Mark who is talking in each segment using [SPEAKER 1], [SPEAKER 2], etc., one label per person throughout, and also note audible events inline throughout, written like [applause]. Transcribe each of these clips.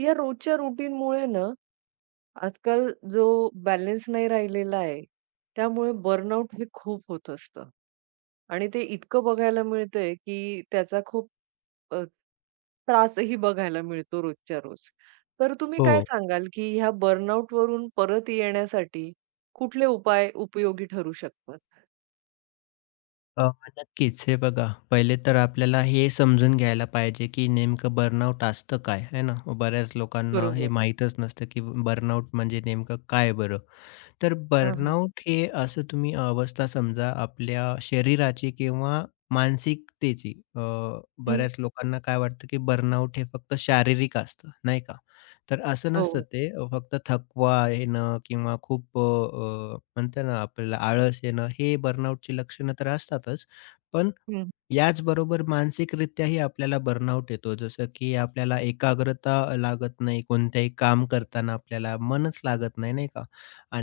[SPEAKER 1] या रोजच्या रुटीनमुळे ना, आजकाल जो बॅलन्स नाही राहिलेला आहे, त्यामुळे बर्नआउट हे खूप होत असतं. आणि ते इतकं बघायला मिळतंय, की त्याचा खूप अ, त्रासही बघायला मिळतो रोजच्या रोज. तर तुम्ही
[SPEAKER 2] हो.
[SPEAKER 1] काय सांगाल, की ह्या बर्नआउटवरून परत येण्यासाठी कुठले उपाय उपयोगी ठरू शकतात?
[SPEAKER 2] अ, नक्कीच. हे बघा, पहिले तर आपल्याला हे समजून घ्यायला पाहिजे, की नेमकं बर्नआउट असतं काय? आहे ना? बऱ्याच लोकांना हे
[SPEAKER 1] बरोबर.
[SPEAKER 2] माहीतच नसतं, की बर्नआउट म्हणजे नेमकं काय बरं? तर
[SPEAKER 1] हां, हां.
[SPEAKER 2] बर्नआउट हे असं तुम्ही अवस्था समजा आपल्या शरीराची किंवा मानसिकतेची.
[SPEAKER 1] हं.
[SPEAKER 2] बऱ्याच लोकांना काय वाटतं, की बर्नआउट हे फक्त शारीरिक असतं, नाही का? तर असं नसतं
[SPEAKER 1] हो.
[SPEAKER 2] ते फक्त थकवा येणं किंवा खूप अ, अ, म्हणतो ना आपल्याला आळस येणं हे बर्नआउटची लक्षणं तर असतातच. पण
[SPEAKER 1] हं.
[SPEAKER 2] याचबरोबर मानसिकरित्याही आपल्याला बर्नआउट येतो. जसं की आपल्याला एकाग्रता लागत नाही. कोणत्याही काम करताना आपल्याला मनच लागत नाही, नाही का?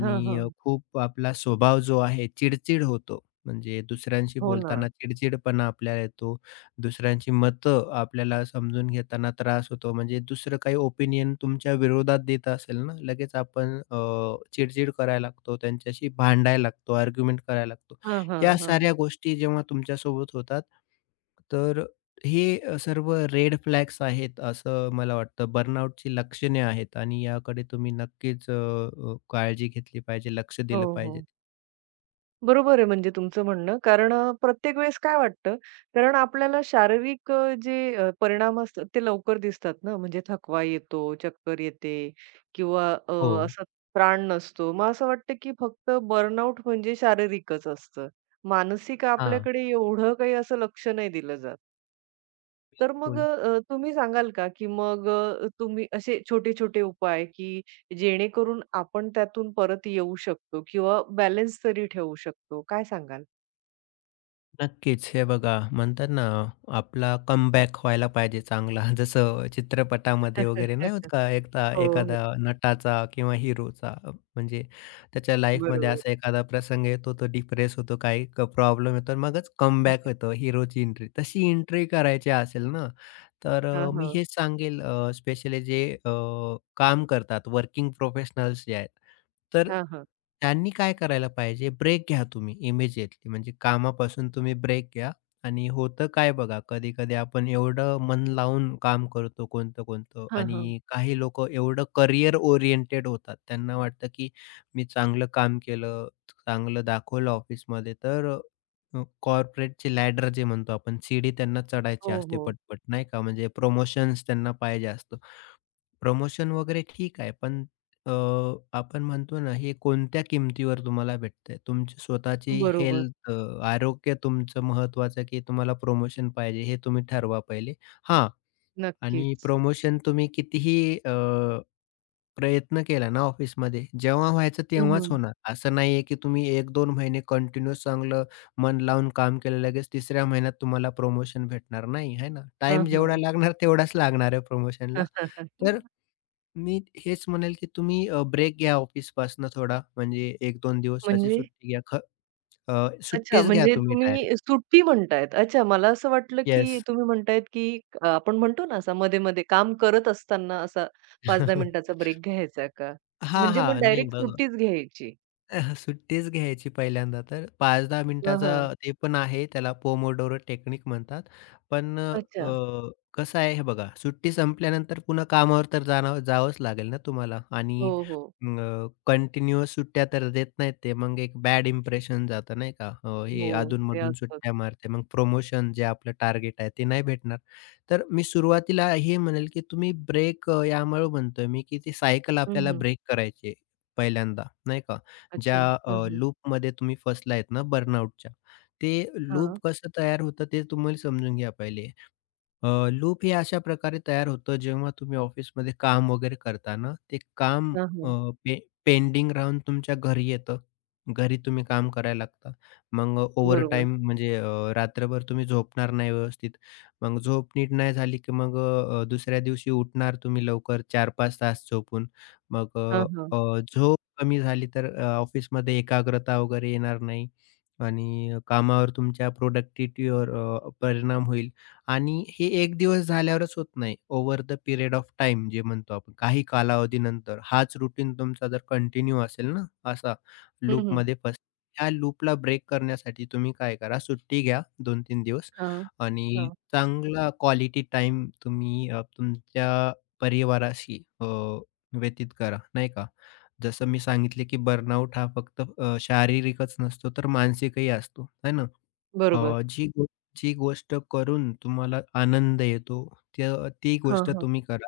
[SPEAKER 1] हां, हां.
[SPEAKER 2] खूप आपला स्वभाव जो आहे चिडचिड होतो. म्हणजे दुसऱ्यांशी
[SPEAKER 1] हो ना.
[SPEAKER 2] बोलताना चिडचिडपणा आपल्याला येतो. दुसऱ्यांची मतं आपल्याला समजून घेताना त्रास होतो. म्हणजे दुसरं काही ओपिनियन तुमच्या विरोधात देत असेल ना, लगेच आपण चिड-चिड करायला लागतो, त्यांच्याशी भांडायला लागतो, आर्ग्युमेंट करायला लागतो.
[SPEAKER 1] हां, हां,
[SPEAKER 2] या
[SPEAKER 1] हां.
[SPEAKER 2] साऱ्या गोष्टी जेव्हा तुमच्यासोबत होतात, तर हे सर्व रेड फ्लॅग्स आहेत असं मला वाटतं. बर्नआउटची लक्षणे आहेत आणि याकडे तुम्ही नक्कीच अ, अ, काळजी घेतली पाहिजे, लक्ष दिलं
[SPEAKER 1] हो,
[SPEAKER 2] पाहिजे.
[SPEAKER 1] हो. बरोबर आहे म्हणजे तुमचं म्हणणं. कारण प्रत्येक वेळेस काय वाटतं, कारण आपल्याला शारीरिक जे परिणाम असतात ते लवकर दिसतात ना, म्हणजे थकवा येतो, चक्कर येते किंवा
[SPEAKER 2] हो.
[SPEAKER 1] असा ताण नसतो. मग असं वाटतं की फक्त बर्नआउट म्हणजे शारीरिकच असतं. मानसिक
[SPEAKER 2] हां.
[SPEAKER 1] आपल्याकडे एवढं काही असं लक्ष नाही दिलं जात. तर मग
[SPEAKER 2] बोल.
[SPEAKER 1] तुम्ही सांगाल का की मग तुम्ही असे छोटे-छोटे उपाय की जेणेकरून आपण त्यातून परत येऊ शकतो किंवा बॅलन्स तरी ठेवू शकतो, काय सांगाल?
[SPEAKER 2] नक्कीच. हे बघा म्हणतात ना, आपला कमबॅक व्हायला पाहिजे चांगला. [laughs] जसं चित्रपटामध्ये वगैरे नाही होत
[SPEAKER 1] [laughs]
[SPEAKER 2] का एकदा
[SPEAKER 1] हो, हो.
[SPEAKER 2] एखादा नटाचा किंवा हिरोचा म्हणजे त्याच्या लाईफमध्ये
[SPEAKER 1] बरोबर.
[SPEAKER 2] असा एखादा प्रसंग येतो, तो डिप्रेस होतो, काही प्रॉब्लेम येतो मगच कमबॅक होतो हिरोची एंट्री. तशी एंट्री करायची असेल ना, तर
[SPEAKER 1] हां,
[SPEAKER 2] मी
[SPEAKER 1] हां.
[SPEAKER 2] हेच सांगेल स्पेशली जे काम करतात वर्किंग प्रोफेशनल्स जे आहेत. तर
[SPEAKER 1] हां, हां.
[SPEAKER 2] त्यांनी काय करायला पाहिजे, ब्रेक घ्या तुम्ही इमिजिएटली. म्हणजे कामापासून तुम्ही ब्रेक घ्या आणि होतं काय बघा, कधी-कधी आपण एवढं मन लावून काम करतो कोणतं-कोणतं
[SPEAKER 1] हां, हां.
[SPEAKER 2] आणि काही लोकं एवढं करियर ओरिएंटेड होतात. त्यांना वाटतं, की मी चांगलं काम केलं, चांगलं दाखवलं ऑफिसमध्ये तर कॉर्पोरेटची लॅडर जे म्हणतो आपण, सीडी त्यांना
[SPEAKER 1] हो,
[SPEAKER 2] चढायची असते
[SPEAKER 1] हो.
[SPEAKER 2] पटपट, नाही का? म्हणजे प्रमोशन्स त्यांना पाहिजे असतं. प्रमोशन वगैरे ठीक आहे, पण अ, आपण म्हणतो ना, हे कोणत्या किमतीवर तुम्हाला भेटतंय? तुमची स्वतःची
[SPEAKER 1] बरोबर.
[SPEAKER 2] हेल्थ, आरोग्य तुमचं महत्त्वाचं, की तुम्हाला प्रमोशन पाहिजे हे तुम्ही ठरवा पहिले. हां, आणि
[SPEAKER 1] नक्कीच.
[SPEAKER 2] प्रमोशन तुम्ही कितीही अ, प्रयत्न केला ना ऑफिसमध्ये, जेव्हा व्हायचं
[SPEAKER 1] हं,
[SPEAKER 2] तेव्हाच
[SPEAKER 1] हं.
[SPEAKER 2] होणार. असं नाही आहे, की तुम्ही 1-2 महिने कंटिन्यूअस चांगलं मन लावून काम केलं, लगेच तिसऱ्या महिन्यात तुम्हाला प्रमोशन भेटणार नाही, आहे ना?
[SPEAKER 1] हां,
[SPEAKER 2] टाईम जेवढा
[SPEAKER 1] हां.
[SPEAKER 2] लागणार तेवढाच लागणार आहे प्रमोशनला. तर
[SPEAKER 1] [laughs]
[SPEAKER 2] मी हेच म्हणेल, की तुम्ही ब्रेक घ्या ऑफिसपासून थोडा. म्हणजे 1-2 दिवसाची
[SPEAKER 1] म्हणजे
[SPEAKER 2] सुट्टी घ्या.
[SPEAKER 1] अच्छा,
[SPEAKER 2] सुट्टीच घ्या
[SPEAKER 1] म्हणजे
[SPEAKER 2] तुम्ही डायरेक्ट.
[SPEAKER 1] तुम्ही सुट्टी म्हणतायत. अच्छा, मला असं वाटलं, की
[SPEAKER 2] येस.
[SPEAKER 1] तुम्ही म्हणतायत, की आपण म्हणतो ना, असा मध्ये-मध्ये काम करत असताना असा 5-10 मिनिटाचा
[SPEAKER 2] [laughs]
[SPEAKER 1] ब्रेक घ्यायचा का?
[SPEAKER 2] हां,
[SPEAKER 1] म्हणजे मग
[SPEAKER 2] हां.
[SPEAKER 1] डायरेक्ट सुट्टीच घ्यायची.
[SPEAKER 2] सुट्टीच घ्यायची पहिल्यांदा तर 5-10
[SPEAKER 1] हां,
[SPEAKER 2] मिनिटाचा
[SPEAKER 1] हां.
[SPEAKER 2] ते पण आहे, त्याला पोमोडोरो टेक्निक म्हणतात. पण
[SPEAKER 1] अच्छा.
[SPEAKER 2] कसं आहे हे बघा, सुट्टी संपल्यानंतर पुन्हा कामावर तर जाणं जावंच लागेल ना तुम्हाला आणि
[SPEAKER 1] हो, हो.
[SPEAKER 2] अ, सुट्ट्या तर देत नाहीत ते. मग एक बॅड इम्प्रेशन जातं नाही का?
[SPEAKER 1] हो,
[SPEAKER 2] हे
[SPEAKER 1] ते
[SPEAKER 2] अधून-मधून
[SPEAKER 1] असतात.
[SPEAKER 2] सुट्ट्या मारते. मग प्रमोशन जे आपलं टार्गेट आहे ते नाही भेटणार. तर मी सुरुवातीला हे म्हणेल, की तुम्ही ब्रेक यामुळे म्हणतोय मी, की ती सायकल
[SPEAKER 1] हं,
[SPEAKER 2] आपल्याला
[SPEAKER 1] हं.
[SPEAKER 2] ब्रेक करायची आहे पहिल्यांदा, नाही का?
[SPEAKER 1] अच्छा.
[SPEAKER 2] ज्या
[SPEAKER 1] हं, हं.
[SPEAKER 2] लूपमध्ये तुम्ही फसला आहेत ना बर्नआउटच्या, ते लूप
[SPEAKER 1] हां.
[SPEAKER 2] कसं तयार होतं ते तुम्हाला समजून घ्या पहिले. लूप हे अशा प्रकारे तयार होतं जेव्हा तुम्ही ऑफिसमध्ये काम वगैरे करता ना, ते काम अ, पे पेंडिंग राहून तुमच्या घरी येतं. घरी तुम्ही काम करायला लागता. मग
[SPEAKER 1] बरोबर.
[SPEAKER 2] ओव्हरटाईम म्हणजे रात्रभर तुम्ही झोपणार नाही व्यवस्थित. मग झोप नीट नाही झाली की मग दुसऱ्या दिवशी उठणार तुम्ही लवकर 4-5 तास झोपून. मग
[SPEAKER 1] हां,
[SPEAKER 2] अ,
[SPEAKER 1] हां.
[SPEAKER 2] अ, झोप कमी झाली तर ऑफिसमध्ये एकाग्रता वगैरे येणार नाही आणि कामावर तुमच्या प्रोडक्टिव्हिटीवर परिणाम होईल. आणि हे एक दिवस झाल्यावरच होत नाही. Over the period of time जे म्हणतो आपण, काही कालावधीनंतर हाच रूटीन तुमचा जर कंटिन्यू असेल ना, असा
[SPEAKER 1] हं, हं.
[SPEAKER 2] लूपमध्ये फस त्या लूपला ब्रेक करण्यासाठी तुम्ही काय करा, सुट्टी घ्या 2-3 दिवस
[SPEAKER 1] हां,
[SPEAKER 2] आणि
[SPEAKER 1] हां.
[SPEAKER 2] चांगला क्वालिटी टाईम तुम्ही तुमच्या परिवाराशी व्यतीत करा, नाही का. जसं मी सांगितले, की बर्नआउट हा फक्त शारीरिकच नसतो, तर मानसिकही असतो, है ना.
[SPEAKER 1] बरोबर.
[SPEAKER 2] अ, जी गो जी गोष्ट करून तुम्हाला आनंद येतो, त्या ती
[SPEAKER 1] हां,
[SPEAKER 2] गोष्ट
[SPEAKER 1] हां.
[SPEAKER 2] तुम्ही करा.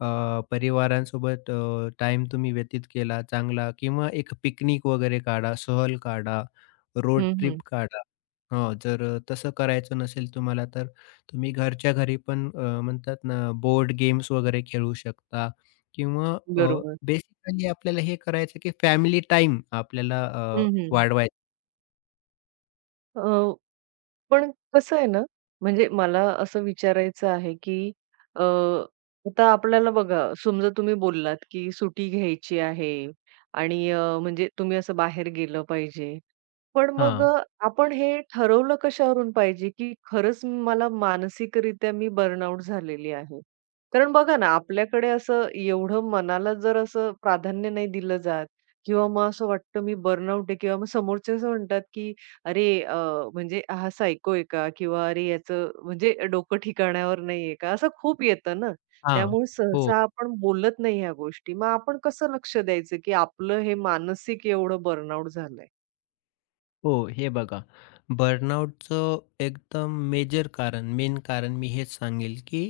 [SPEAKER 2] परिवारांसोबत टाइम तुम्ही व्यतीत केला चांगला किंवा एक पिकनिक वगैरे काढा, सहल काढा, रोड
[SPEAKER 1] हं, हं.
[SPEAKER 2] ट्रिप काढा. हां, जर तसं करायचं नसेल तुम्हाला, तर तुम्ही घरच्या घरी पण म्हणतात ना, बोर्ड गेम्स वगैरे खेळू शकता किंवा
[SPEAKER 1] बरोबर.
[SPEAKER 2] बेसिकली आपल्याला हे करायचं, की फॅमिली टाईम आपल्याला
[SPEAKER 1] हं, हं.
[SPEAKER 2] वाढवायचा
[SPEAKER 1] अ, पण कसं आहे ना, म्हणजे मला असं विचारायचं आहे, की अ, आता आपल्याला बघा, समजा तुम्ही बोललात, की सुट्टी घ्यायची आहे आणि म्हणजे तुम्ही असं बाहेर गेलं पाहिजे. पण मग
[SPEAKER 2] हां,
[SPEAKER 1] आपण हे ठरवलं कशावरून पाहिजे, की खरंच मला मानसिकरित्या मी बर्नआउट झालेली आहे. कारण बघा ना, आपल्याकडे असं एवढं मनाला जर असं प्राधान्य नाही दिलं जात किंवा मग असं वाटतं मी बर्नआउट आहे किंवा मग समोरचे असं म्हणतात, की अरे म्हणजे हा सायको आहे का? किंवा अरे याचं म्हणजे डोकं ठिकाणावर नाहीये का? असं खूप येतं ना.
[SPEAKER 2] हां.
[SPEAKER 1] त्यामुळे
[SPEAKER 2] हो.
[SPEAKER 1] सहसा आपण बोलत नाही ह्या गोष्टी. मग आपण कसं लक्ष द्यायचं, की आपलं हे मानसिक एवढं बर्नआउट झालंय?
[SPEAKER 2] हो, हे बघा बर्नआउटचं एकदम मेजर कारण, मेन कारण मी हेच सांगेल, की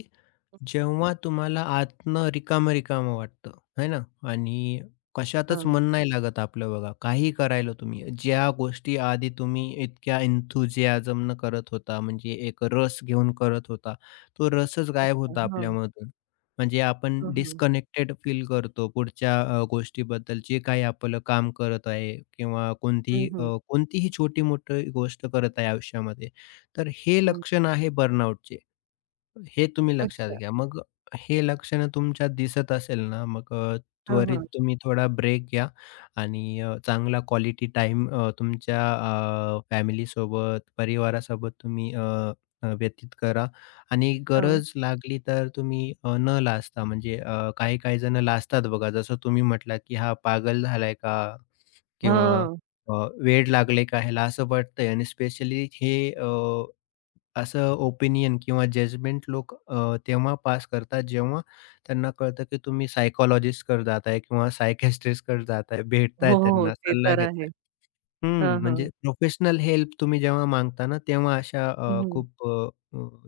[SPEAKER 2] जेव्हा तुम्हाला आतनं रिकामं-रिकामं वाटतं, है ना? आणि कशातच
[SPEAKER 1] हां.
[SPEAKER 2] मन नाही लागत आपलं बघा. काहीही करायला तुम्ही. ज्या गोष्टी आधी तुम्ही इतक्या enthusiasm न करत होता, म्हणजे एक रस घेऊन करत होता, तो रसच गायब
[SPEAKER 1] अच्छा.
[SPEAKER 2] होता
[SPEAKER 1] हां.
[SPEAKER 2] आपल्यामधून. म्हणजे आपण
[SPEAKER 1] हां, हा
[SPEAKER 2] डिस्कनेक्टेड फील करतो पुढच्या गोष्टीबद्दल. जे काही आपलं काम करत आहे किंवा
[SPEAKER 1] हं,
[SPEAKER 2] कोणतीही
[SPEAKER 1] हं.
[SPEAKER 2] कोणतीही छोटी-मोठी गोष्ट करत आहे आयुष्यामध्ये. तर हे
[SPEAKER 1] हं.
[SPEAKER 2] लक्षण आहे बर्नआउटचे. हे तुम्ही लक्षात
[SPEAKER 1] अच्छा.
[SPEAKER 2] घ्या. मग हे लक्षणं तुमच्या दिसत असेल ना, मग
[SPEAKER 1] हां,
[SPEAKER 2] त्वरित
[SPEAKER 1] हां.
[SPEAKER 2] तुम्ही थोडा ब्रेक घ्या आणि चांगला क्वालिटी टाइम तुमच्या फॅमिलीसोबत, परिवारासोबत तुम्ही अ, अ, व्यतीत करा आणि
[SPEAKER 1] हां.
[SPEAKER 2] गरज लागली तर तुम्ही न लाजता म्हणजे काही-काही जणं लाजतात बघा. जसं तुम्ही म्हटलात, की "हा पागल झालाय का?" किंवा
[SPEAKER 1] हां.
[SPEAKER 2] अ, "वेड लागलंय का ह्याला?" असं वाटतंय आणि स्पेशली हे असं ओपिनियन किंवा जजमेंट लोक तेव्हा पास करतात जेव्हा त्यांना कळतं की तुम्ही सायकॉलॉजिस्टकडे जाताय किंवा सायकियाट्रिस्टकडे जाताय,
[SPEAKER 1] हो,
[SPEAKER 2] भेटताय
[SPEAKER 1] हो, हो.
[SPEAKER 2] त्यांना,
[SPEAKER 1] ते
[SPEAKER 2] सल्ला
[SPEAKER 1] तर आहे.
[SPEAKER 2] घेताय. हं,
[SPEAKER 1] हां, हां.
[SPEAKER 2] म्हणजे प्रोफेशनल हेल्प तुम्ही जेव्हा मागता ना, तेव्हा अशा
[SPEAKER 1] हं, हं.
[SPEAKER 2] खूप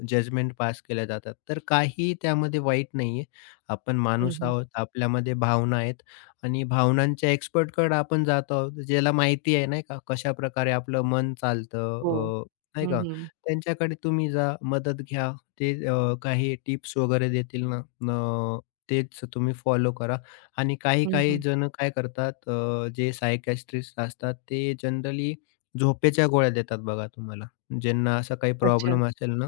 [SPEAKER 2] जजमेंट पास केल्या जातात. तर काही त्यामध्ये वाईट नाहीये. आपण माणूस आहोत, आपल्यामध्ये भावना आहेत आणि भावनांच्या एक्सपर्टकडे आपण जातो आहोत. ज्याला माहिती आहे नाही का, कशाप्रकारे आपलं मन चालतं
[SPEAKER 1] हो.
[SPEAKER 2] अ, नाही
[SPEAKER 1] हं,
[SPEAKER 2] का.
[SPEAKER 1] हं.
[SPEAKER 2] त्यांच्याकडे तुम्ही जा, मदत घ्या. ते काही टिप्स वगैरे देतील ना, अ, तेच तुम्ही फॉलो करा. आणि काही-काही
[SPEAKER 1] हं,
[SPEAKER 2] जण काय करतात जे सायकियाट्रिस्ट असतात ते जनरली झोपेच्या गोळ्या देतात बघा तुम्हाला. ज्यांना असा काही
[SPEAKER 1] अच्छा.
[SPEAKER 2] प्रॉब्लेम असेल ना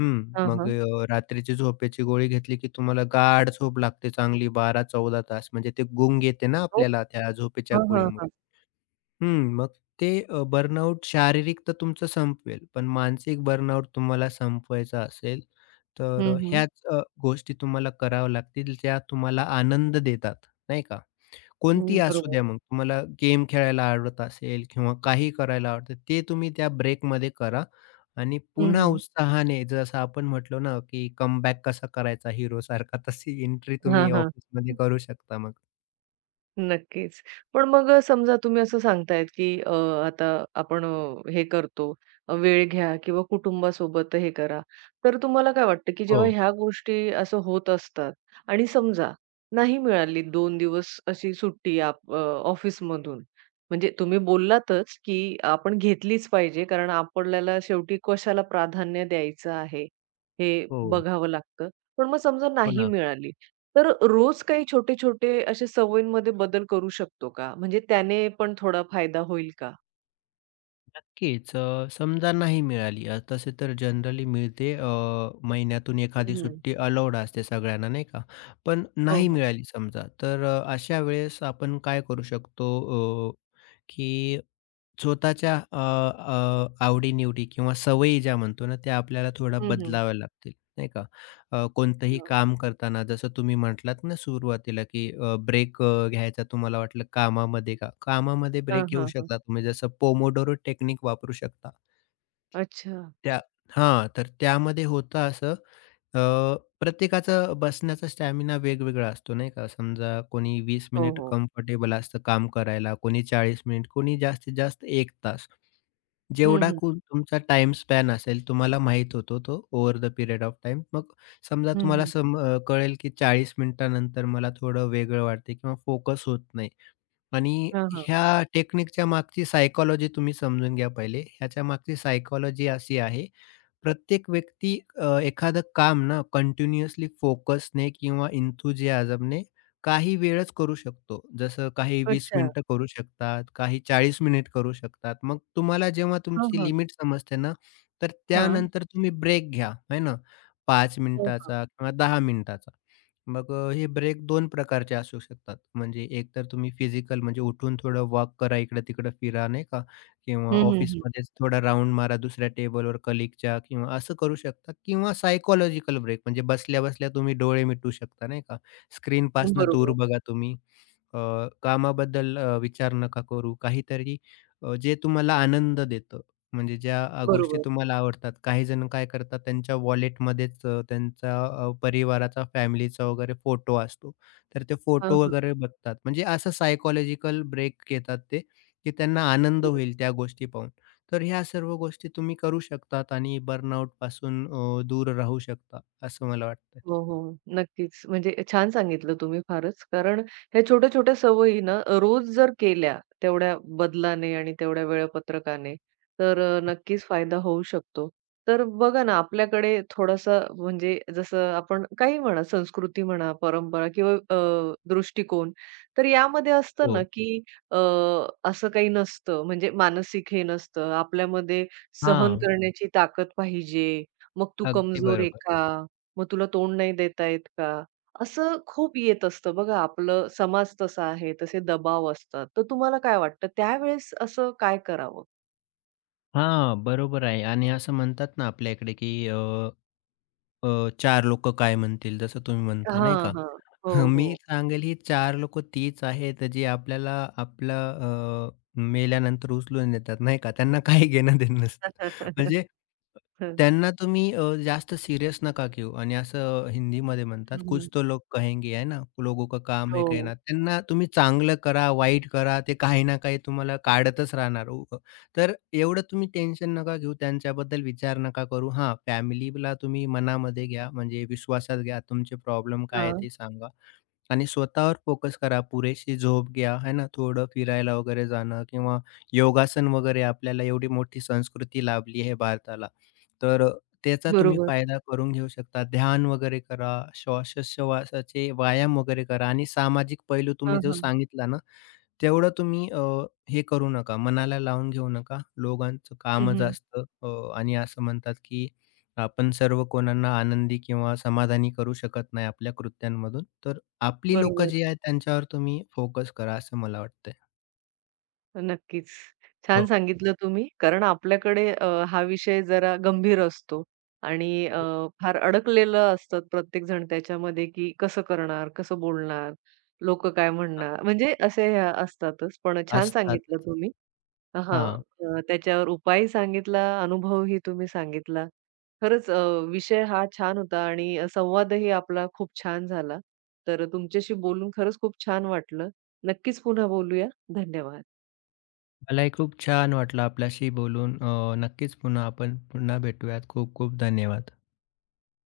[SPEAKER 2] हं,
[SPEAKER 1] हां,
[SPEAKER 2] मग
[SPEAKER 1] हां.
[SPEAKER 2] रात्रीची झोपेची गोळी घेतली की तुम्हाला गाढ झोप लागते चांगली 12-14 तास. म्हणजे ते गुंग येते ना
[SPEAKER 1] हो.
[SPEAKER 2] आपल्याला त्या झोपेच्या
[SPEAKER 1] हां, हां,
[SPEAKER 2] गोळीमुळे.
[SPEAKER 1] हां.
[SPEAKER 2] हं, मग ते बर्नआउट शारीरिक तर तुमचं संपवेल, पण मानसिक बर्नआउट तुम्हाला संपवायचा असेल, तर
[SPEAKER 1] हं, हं.
[SPEAKER 2] ह्याच गोष्टी तुम्हाला कराव्या लागतील ज्या तुम्हाला आनंद देतात, नाही का?
[SPEAKER 1] हं.
[SPEAKER 2] कोणती असू
[SPEAKER 1] बरोबर.
[SPEAKER 2] द्या मग, तुम्हाला गेम खेळायला आवडत असेल किंवा काही करायला आवडतं, ते तुम्ही त्या ब्रेकमध्ये करा आणि
[SPEAKER 1] हं,
[SPEAKER 2] पुन्हा
[SPEAKER 1] हं.
[SPEAKER 2] उत्साहाने जसं आपण म्हटलो ना, की कमबॅक कसा करायचा हिरोसारखा, तशी एंट्री
[SPEAKER 1] हां,
[SPEAKER 2] तुम्ही
[SPEAKER 1] हां.
[SPEAKER 2] ऑफिसमध्ये करू शकता मग.
[SPEAKER 1] नक्कीच. पण मग समजा तुम्ही असं सांगतायत, की आता आपण हे करतो, वेळ घ्या किंवा कुटुंबासोबत हे करा. तर तुम्हाला काय वाटतं, की
[SPEAKER 2] हो,
[SPEAKER 1] जेव्हा ह्या गोष्टी असं होत असतात आणि समजा नाही मिळाली 2 दिवस अशी सुट्टी ऑफिसमधून. म्हणजे तुम्ही बोललातच, की आपण घेतलीच पाहिजे कारण आपल्याला शेवटी कशाला प्राधान्य द्यायचं आहे, हे
[SPEAKER 2] हो.
[SPEAKER 1] बघावं लागतं. पण मग समजा
[SPEAKER 2] हो
[SPEAKER 1] नाही
[SPEAKER 2] ना,
[SPEAKER 1] मिळाली. तर रोज काही छोटे-छोटे असे सवयींमध्ये बदल करू शकतो का? म्हणजे त्याने पण थोडा फायदा होईल का?
[SPEAKER 2] नक्कीच. समजा नाही मिळाली तसे तर जनरली मिळते. महिन्यातून एखादी
[SPEAKER 1] हं,
[SPEAKER 2] सुट्टी अलाउड असते सगळ्यांना नाही का? पण
[SPEAKER 1] हो,
[SPEAKER 2] नाही
[SPEAKER 1] हो.
[SPEAKER 2] मिळाली समजा, तर अशा वेळेस आपण काय करू शकतो? की स्वतःच्या अ, अ, आवडी-निवडी किंवा सवयी ज्या म्हणतो ना, त्या आपल्याला थोड्या
[SPEAKER 1] हं, हं.
[SPEAKER 2] बदलाव्या लागतील, नाही का? कोणतंही
[SPEAKER 1] हं.
[SPEAKER 2] काम करताना जसं तुम्ही म्हटलात ना सुरुवातीला, की ब्रेक घ्यायचा तुम्हाला वाटलं कामामध्ये का? कामामध्ये
[SPEAKER 1] हां,
[SPEAKER 2] ब्रेक घेऊ
[SPEAKER 1] हां,
[SPEAKER 2] शकता तुम्ही, जसं पोमोडोरो टेक्निक वापरू शकता.
[SPEAKER 1] अच्छा.
[SPEAKER 2] त्या हां, तर त्यामध्ये होतं असं, प्रत्येकाचं बसण्याचा स्टॅमिना वेगवेगळा असतो नाही का. समजा कोणी 20
[SPEAKER 1] हो,
[SPEAKER 2] मिनिट
[SPEAKER 1] हो.
[SPEAKER 2] कम्फर्टेबल असतं काम करायला, कोणी 40 मिनिट, कोणी जास्तीत जास्त एक तास.
[SPEAKER 1] हं,
[SPEAKER 2] जेवढा
[SPEAKER 1] हं.
[SPEAKER 2] कूल तुमचा टाइम स्पॅन असेल, तुम्हाला माहीत होतो तो over the period of time. मग समजा
[SPEAKER 1] हं,
[SPEAKER 2] तुम्हाला
[SPEAKER 1] हं.
[SPEAKER 2] सम अ, कळेल की 40 मिनिटानंतर मला थोडं वेगळं वाटते किंवा फोकस होत नाही. आणि
[SPEAKER 1] हां, हां.
[SPEAKER 2] ह्या टेक्निकच्या मागची सायकॉलॉजी तुम्ही समजून घ्या पहिले. ह्याच्या मागची सायकॉलॉजी अशी आहे, प्रत्येक व्यक्ती एखादं काम ना कंटिन्युअसली फोकसने किंवा एन्थुसियाझमने काही वेळच करू शकतो. जसं काही 20
[SPEAKER 1] अच्छा.
[SPEAKER 2] मिनिटं करू शकतात, काही 40 मिनिट करू शकतात. मग तुम्हाला जेव्हा
[SPEAKER 1] हां,
[SPEAKER 2] तुमची
[SPEAKER 1] हां.
[SPEAKER 2] लिमिट समजते ना, तर
[SPEAKER 1] हां.
[SPEAKER 2] त्यानंतर तुम्ही ब्रेक घ्या, आहे ना. 5
[SPEAKER 1] हां, हां.
[SPEAKER 2] मिनिटाचा किंवा 10 मिनिटाचा. मग हे ब्रेक दोन प्रकारचे असू शकतात. म्हणजे एक तर तुम्ही फिजिकल म्हणजे उठून थोडं वॉक करा, इकडं-तिकडं फिरा नाही का? किंवा
[SPEAKER 1] हं, हं, हं.
[SPEAKER 2] ऑफिसमध्येच थोडा राउंड मारा दुसऱ्या टेबलवर कलीगच्या किंवा असं करू शकता किंवा सायकॉलॉजिकल ब्रेक म्हणजे बसल्या-बसल्या तुम्ही डोळे मिटू शकता नाही का? स्क्रीनपासनं दूर
[SPEAKER 1] बरोबर,
[SPEAKER 2] बघा तुम्ही. अ, कामाबद्दल विचार नका करू. काहीतरी जे तुम्हाला आनंद देतं म्हणजे ज्या गोष्टी
[SPEAKER 1] बरोबर.
[SPEAKER 2] तुम्हाला आवडतात. काही जण काय करतात त्यांच्या वॉलेटमध्येच त्यांचा परिवाराचा, फॅमिलीचा वगैरे फोटो असतो. तर ते फोटो
[SPEAKER 1] हां,
[SPEAKER 2] वगैरे बघतात. म्हणजे असं सायकॉलॉजिकल ब्रेक घेतात ते, की त्यांना आनंद
[SPEAKER 1] हां.
[SPEAKER 2] होईल त्या गोष्टी पाहून. तर ह्या सर्व गोष्टी तुम्ही करू शकतात आणि बर्नआउटपासून दूर राहू शकता, असं मला वाटतं.
[SPEAKER 1] हो, हो. नक्कीच. म्हणजे छान सांगितलं तुम्ही फारच. कारण ह्या छोट्या-छोट्या सवयी ना रोज जर केल्या तेवढ्या बदलाने आणि तेवढ्या वेळापत्रकाने, तर नक्कीच फायदा होऊ शकतो. तर बघा ना आपल्याकडे थोडासा म्हणजे जसं आपण काही म्हणा संस्कृती म्हणा, परंपरा किंवा दृष्टिकोन. तर यामध्ये असतं
[SPEAKER 2] हो.
[SPEAKER 1] ना, की अ, असं काही नसतं म्हणजे मानसिक हे नसतं. आपल्यामध्ये सहन
[SPEAKER 2] हां.
[SPEAKER 1] करण्याची ताकद पाहिजे. मग तू
[SPEAKER 2] अगदी
[SPEAKER 1] कमजोर आहे
[SPEAKER 2] बरोबर.
[SPEAKER 1] का? मग तुला तोंड नाही देता येत का? असं खूप येत असतं बघा, आपलं समाज तसा आहे, तसे दबाव असतात. तर तुम्हाला काय वाटतं त्यावेळेस असं काय करावं?
[SPEAKER 2] हां, बरोबर आहे आणि असं म्हणतात ना आपल्या इकडे, की अ, अ, 4 लोकं काय म्हणतील? जसं तुम्ही म्हणताय नाही
[SPEAKER 1] हां,
[SPEAKER 2] का?
[SPEAKER 1] हां. हो,
[SPEAKER 2] हं,
[SPEAKER 1] हो.
[SPEAKER 2] मी सांगेल ही 4 लोकं तीच आहेत जी आपल्याला आपलं मेल्यानंतर उचलून नेतात नाही का. त्यांना काही घेणं-देणं नसतं. म्हणजे
[SPEAKER 1] [laughs] हं.
[SPEAKER 2] त्यांना तुम्ही जास्त सीरियस नका घेऊ आणि असं हिंदीमध्ये म्हणतात,
[SPEAKER 1] हं, हं.
[SPEAKER 2] "कुछ तो लोग कहेंगे है ना, लोगों का काम है
[SPEAKER 1] हो.
[SPEAKER 2] कहना." त्यांना तुम्ही चांगलं करा, वाईट करा, ते काही ना काही तुम्हाला काढतच राहणार. तर एवढं तुम्ही टेन्शन नका घेऊ, त्यांच्याबद्दल विचार नका करू. हां, फॅमिलीला तुम्ही मनामध्ये घ्या, म्हणजे विश्वासात घ्या. तुमचे प्रॉब्लेम काय आहे
[SPEAKER 1] हां.
[SPEAKER 2] ते सांगा. आणि स्वतःवर फोकस करा. पुरेशी झोप घ्या, है ना. थोडं फिरायला वगैरे जाणं किंवा योगासन वगैरे आपल्याला एवढी मोठी संस्कृती लाभली आहे भारताला. तर त्याचा तुम्ही
[SPEAKER 1] बरोबर.
[SPEAKER 2] फायदा करून घेऊ शकता. ध्यान वगैरे करा, श्वासोच्छवासाचे व्यायाम वगैरे करा आणि सामाजिक पैलू
[SPEAKER 1] हां,
[SPEAKER 2] तुम्ही जो
[SPEAKER 1] हां.
[SPEAKER 2] सांगितला ना, तेवढं तुम्ही हे करू नका, मनाला लावून घेऊ नका. लोकांचं कामच
[SPEAKER 1] हं,
[SPEAKER 2] असतं आणि असं म्हणतात, की आपण सर्व कोणांना आनंदी किंवा समाधानी करू शकत नाही आपल्या कृत्यांमधून. तर आपली लोकं
[SPEAKER 1] बरोबर.
[SPEAKER 2] जी आहेत त्यांच्यावर तुम्ही फोकस करा, असं मला वाटतंय.
[SPEAKER 1] नक्कीच. छान
[SPEAKER 2] हो,
[SPEAKER 1] सांगितलं तुम्ही. कारण आपल्याकडे हा विषय जरा गंभीर असतो आणि
[SPEAKER 2] खूप
[SPEAKER 1] फार अडकलेलं असतं प्रत्येकजण त्याच्यामध्ये, की कसं करणार, कसं बोलणार, लोक काय
[SPEAKER 2] छान.
[SPEAKER 1] म्हणणार, म्हणजे असे ह्या असतातच. पण छान सांगितलं
[SPEAKER 2] असतातच.
[SPEAKER 1] तुम्ही. हां.
[SPEAKER 2] हां,
[SPEAKER 1] त्याच्यावर उपायही सांगितला, अनुभवही तुम्ही सांगितला. खरंच विषय हा छान होता आणि संवादही आपला खूप छान झाला. तर तुमच्याशी बोलून खरंच खूप छान वाटलं. नक्कीच पुन्हा बोलूया. धन्यवाद.
[SPEAKER 2] मलाही खूप छान वाटलं आपल्याशी बोलून. नक्कीच पुन्हा आपण पुन्हा भेटूयात. खूप खूप धन्यवाद.